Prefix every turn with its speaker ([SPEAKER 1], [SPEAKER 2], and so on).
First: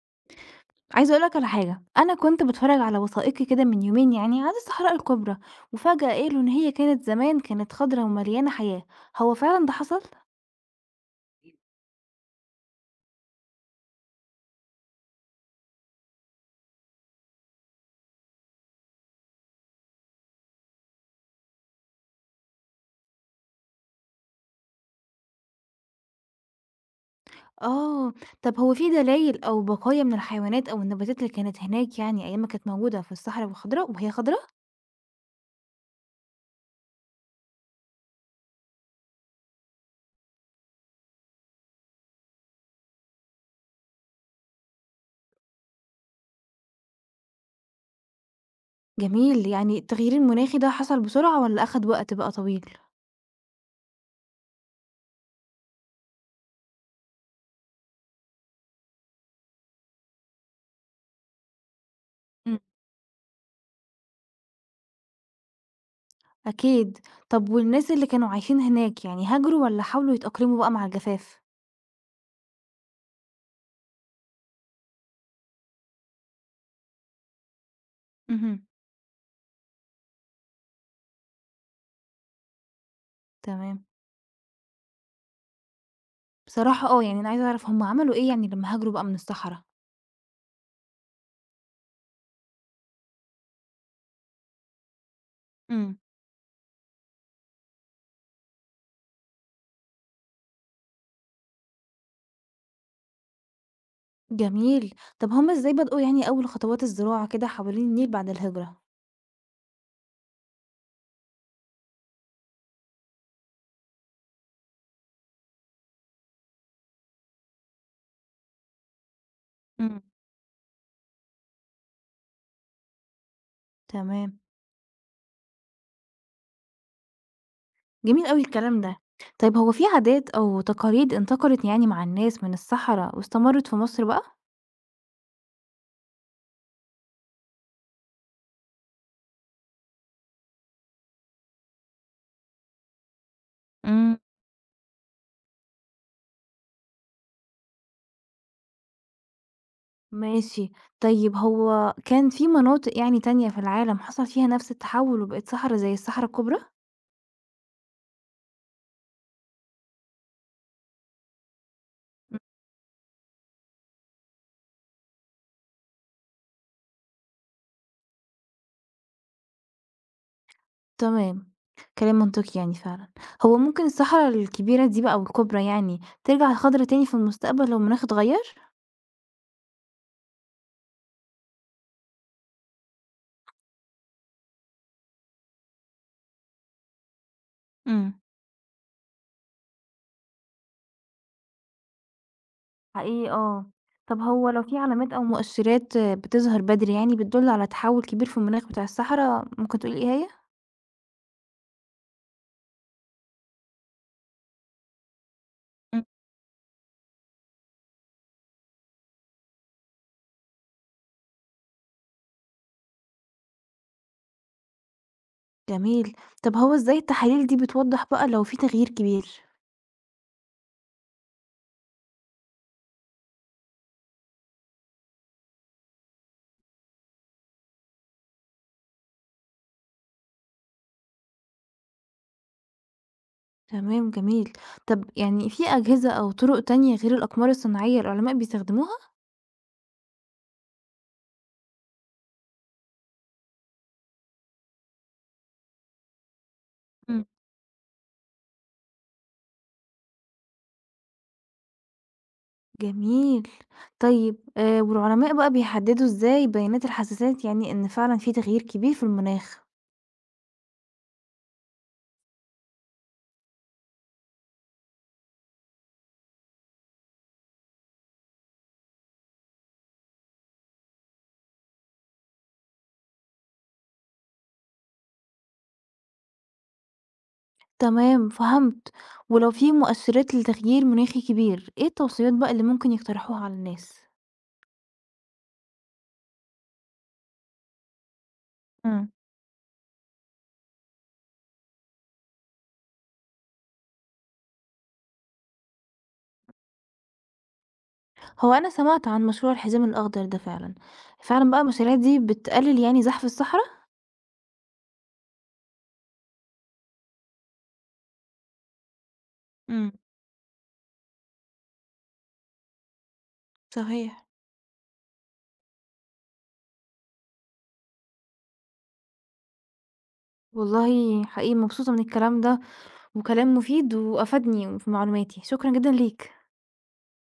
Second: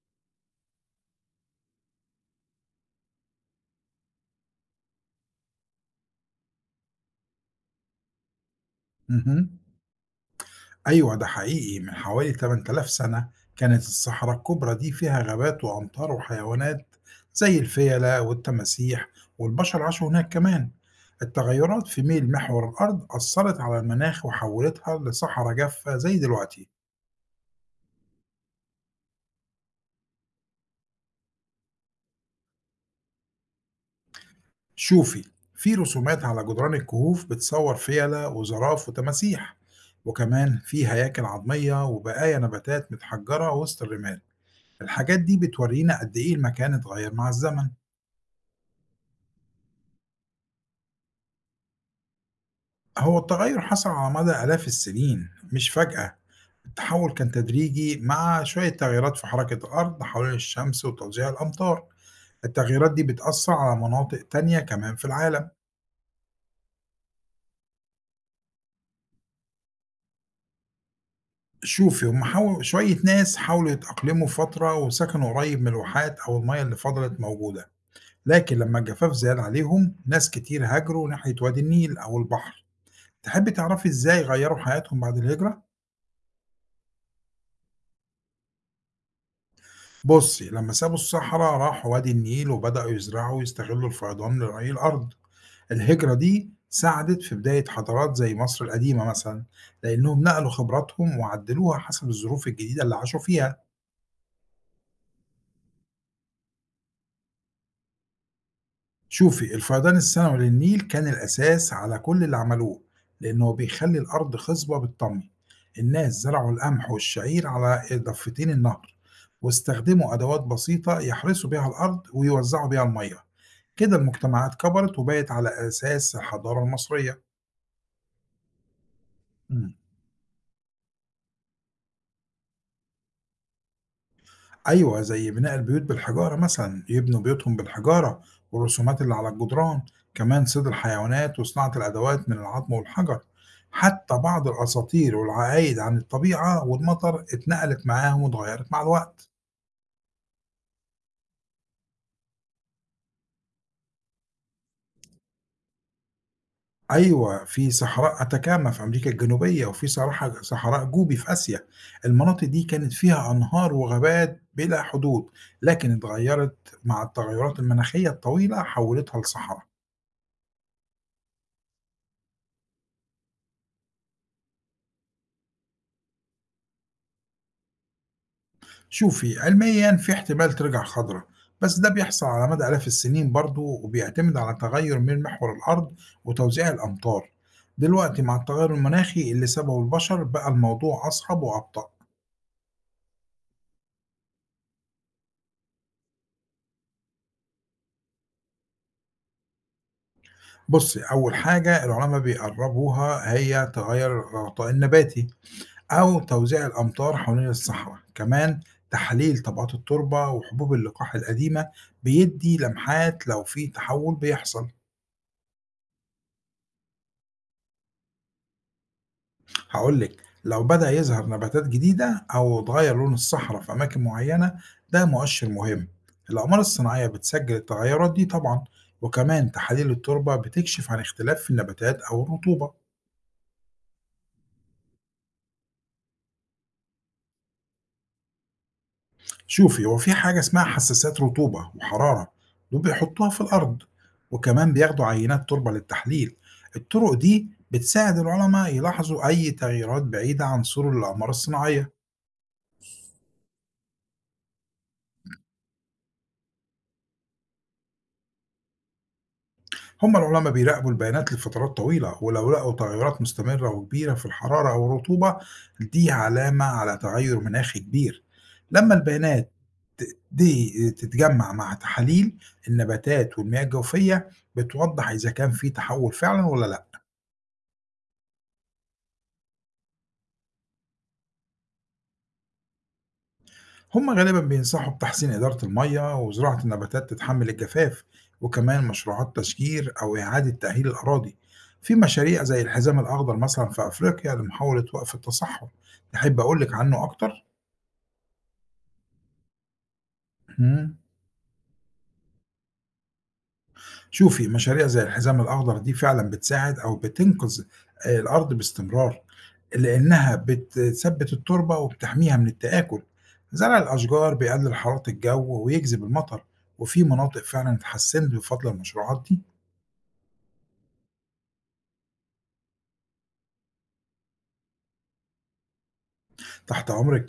[SPEAKER 1] عايزة أقول لك على حاجة، أنا كنت باتفرّج على وثائقي كده من يومين يعني عن الصحراء الكبرى، وفجأة قالوا إن هي كانت زمان كانت خضرا ومليانة حياة، هو
[SPEAKER 2] اهم.
[SPEAKER 1] فعلًا ده حصل؟
[SPEAKER 2] أيوه ده حقيقي، من حوالي 8000 سنة كانت الصحراء الكبرى دي فيها غابات وأمطار وحيوانات زي الفيلة والتماسيح والبشر عاشوا هناك كمان. التغيرات في ميل محور الأرض أثرت على المناخ وحولتها لصحراء جافة زي دلوقتي.
[SPEAKER 1] آه، طب هو في دلايل أو بقايا من الحيوانات أو النباتات اللي كانت هناك يعني أيام ما كانت موجودة في الصحراء والخضراء وهي خضرا؟
[SPEAKER 2] شوفي، في رسومات على جدران الكهوف بتصور فيلة وزراف وتماسيح، وكمان في هياكل عظمية وبقايا نباتات متحجرة وسط الرمال. الحاجات دي بتورينا قد إيه المكان اتغير مع الزمن.
[SPEAKER 1] جميل، يعني التغيير المناخي ده حصل بسرعة والّا أخد وقت بقى طويل؟
[SPEAKER 2] هو التغيُّر حصل على مدى آلاف السنين، مش فجأة. التحوُّل كان تدريجي مع شوية تغييرات في حركة الأرض حوالين الشمس وتوزيع الأمطار.
[SPEAKER 1] إمم.
[SPEAKER 2] التغييرات دي بتأثّر على مناطق تانية كمان في العالم.
[SPEAKER 1] أكيد، طب والناس اللي كانوا عايشين هناك يعني هاجروا والّا حاولوا يتأقلموا بقى مع الجفاف؟
[SPEAKER 2] شوفي، هُم حاو شوية ناس حاولوا يتأقلموا فترة وسكنوا قريب من الواحات أو المَيَّة اللي فضلت موجودة، لكن
[SPEAKER 1] اهم.
[SPEAKER 2] لمّا الجفاف زاد عليهم ناس كتير هاجروا ناحية وادي النيل أو البحر. تحبّي
[SPEAKER 1] تمام.
[SPEAKER 2] تعرفي إزاي غيّروا حياتهم بعد الهجرة؟
[SPEAKER 1] بصراحة آه، يعني أنا عايزة أعرف هُم عملوا إيه يعني لمّا هاجروا بقى من الصحرا؟
[SPEAKER 2] بُصّي، لمّا سابوا الصحرا راحوا وادي النيل وبدأوا يزرعوا ويستغلوا الفيضان لري الأرض.
[SPEAKER 1] إمم.
[SPEAKER 2] الهجرة دي ساعدت في بداية حضارات زي مصر القديمة مثلًا، لإنهم نقلوا خبراتهم وعدلوها حسب الظروف الجديدة اللي عاشوا فيها.
[SPEAKER 1] جميل. طب هُم إزاي بدؤوا يعني أول خطوات الزراعة كده حوالين النيل بعد الهجرة؟
[SPEAKER 2] شوفي، الفيضان السنوي للنيل كان الأساس على كل اللي عملوه، لأنه بيخلّي الأرض خصبة بالطمي. الناس زرعوا القمح والشعير على ضفتين النهر،
[SPEAKER 1] إمم.
[SPEAKER 2] واستخدموا أدوات بسيطة يحرثوا بيها الأرض ويوزعوا بيها المَيّة. كده
[SPEAKER 1] تمام،
[SPEAKER 2] المجتمعات كبرت وبقت على أساس الحضارة المصرية.
[SPEAKER 1] جميل أوي الكلام ده. طيب هو
[SPEAKER 2] امم
[SPEAKER 1] في عادات أو تقاليد انتقلت يعني مع الناس من الصحرا واستمرت في مصر بقى؟
[SPEAKER 2] أيوة، زي بناء البيوت بالحجارة مثلا يبنوا بيوتهم بالحجارة، والرسومات اللي على الجدران، كمان صيد الحيوانات وصناعة الأدوات من العظم والحجر.
[SPEAKER 1] إمم.
[SPEAKER 2] حتى بعض الأساطير والعقايد عن الطبيعة والمطر اتنقلت معاهم واتغيرت مع الوقت.
[SPEAKER 1] ماشي. طيب هو كان في مناطق يعني تانية في العالم حصل فيها نفس التحوّل وبقت صحرا زي الصحرا الكبرى؟
[SPEAKER 2] أيوه، في صحراء أتاكاما في أمريكا الجنوبية، وفي صراحة صحراء جوبي في آسيا. المناطق دي كانت فيها أنهار وغابات بلا حدود، لكن اتغيّرت مع التغيّرات المناخية الطويلة حوّلتها لصحرا.
[SPEAKER 1] تمام، كلام منطقي يعني فعلًا. هو ممكن الصحرا الكبيرة دي بقى والكُبرى يعني ترجع خضرا تاني في المستقبل لو المناخ اتغيّر؟
[SPEAKER 2] شوفي، علميًا في احتمال ترجع خضرا، بس ده بيحصل على مدى آلاف السنين برضه وبيعتمد على تغيُّر من محور الأرض وتوزيع الأمطار.
[SPEAKER 1] إمم.
[SPEAKER 2] دلوقتي مع التغيُّر المناخي اللي سببه البشر بقى الموضوع أصعب وأبطأ.
[SPEAKER 1] حقيقي آه. طب هو لو في علامات أو مؤشرات بتظهر بدري يعني بتدل على تحوّل كبير في المناخ بتاع الصحرا، ممكن تقولي إيه هي؟
[SPEAKER 2] بُصّي، أول حاجة العلماء بيقرّبوها هي تغيّر الغطاء النباتي
[SPEAKER 1] إمم.
[SPEAKER 2] أو توزيع الأمطار حوالين الصحراء. كمان تحليل طبقات التربة وحبوب اللقاح القديمة بيدّي لمحات لو في تحوّل بيحصل.
[SPEAKER 1] جميل. طب هو إزاي التحاليل دي بتوضّح بقى لو في تغيير كبير؟
[SPEAKER 2] هاقول لِك، لو بدأ يظهر نباتات جديدة أو اتغيّر لون الصحراء في أماكن معيّنة ده مؤشر مهم. الأقمار الصناعية بتسجّل التغيّرات دي طبعًا، وكمان تحاليل التربة بتكشف عن اختلاف في النباتات أو الرطوبة.
[SPEAKER 1] تمام، جميل. طب يعني في أجهزة أو طُرق تانية غير الأقمار الصناعية العلماء بيستخدموها؟
[SPEAKER 2] شوفي، هو في حاجة اسمها حساسات رطوبة وحرارة، دول بيحطوها في الأرض، وكمان بياخدوا عينات تربة للتحليل. الطرق دي بتساعد العلماء يلاحظوا أي تغيرات بعيدة عن سور الأقمار الصناعية.
[SPEAKER 1] جميل. طيب والعلماء بقى بيحددوا إزاي بيانات الحساسات يعني إن فعلًا في تغيير كبير في المناخ؟
[SPEAKER 2] هم العلماء بيراقبوا البيانات لفترات طويلة، ولو لقوا تغيرات مستمرة وكبيرة في الحرارة أو الرطوبة دي علامة على تغير مناخي كبير. لما البيانات دي تتجمع مع تحاليل النباتات والمياه الجوفية بتوضح إذا كان في تحول فعلا ولا لأ.
[SPEAKER 1] تمام فهمت. ولو في مؤشرات لتغيير مناخي كبير، إيه التوصيات بقى اللي ممكن يقترحوها على الناس؟
[SPEAKER 2] هم غالبا بينصحوا بتحسين إدارة المية وزراعة النباتات تتحمل الجفاف، وكمان
[SPEAKER 1] إمم.
[SPEAKER 2] مشروعات تشجير أو إعادة تأهيل الأراضي. في مشاريع زي الحزام الأخضر مثلا في أفريقيا لمحاولة وقف التصحر. تحب أقول لك عنه أكتر؟
[SPEAKER 1] هو أنا سمعت عن مشروع الحزام الأخضر ده فعلًا.
[SPEAKER 2] مم.
[SPEAKER 1] فعلًا بقى المشاريع دي بتقلل يعني زحف الصحرا؟
[SPEAKER 2] شوفي، مشاريع زي الحزام الأخضر دي فعلا بتساعد أو بتنقذ الأرض باستمرار،
[SPEAKER 1] إمم،
[SPEAKER 2] لأنها بتثبت التربة وبتحميها من التآكل. زرع
[SPEAKER 1] صحيح.
[SPEAKER 2] الأشجار بيقلل حرارة الجو ويجذب المطر. وفي مناطق فعلا اتحسنت بفضل المشروعات دي.
[SPEAKER 1] والله حقيقي مبسوطة من الكلام ده، وكلام مفيد وأفادني في معلوماتي. شكرًا جدًا ليك.
[SPEAKER 2] تحت أمرك.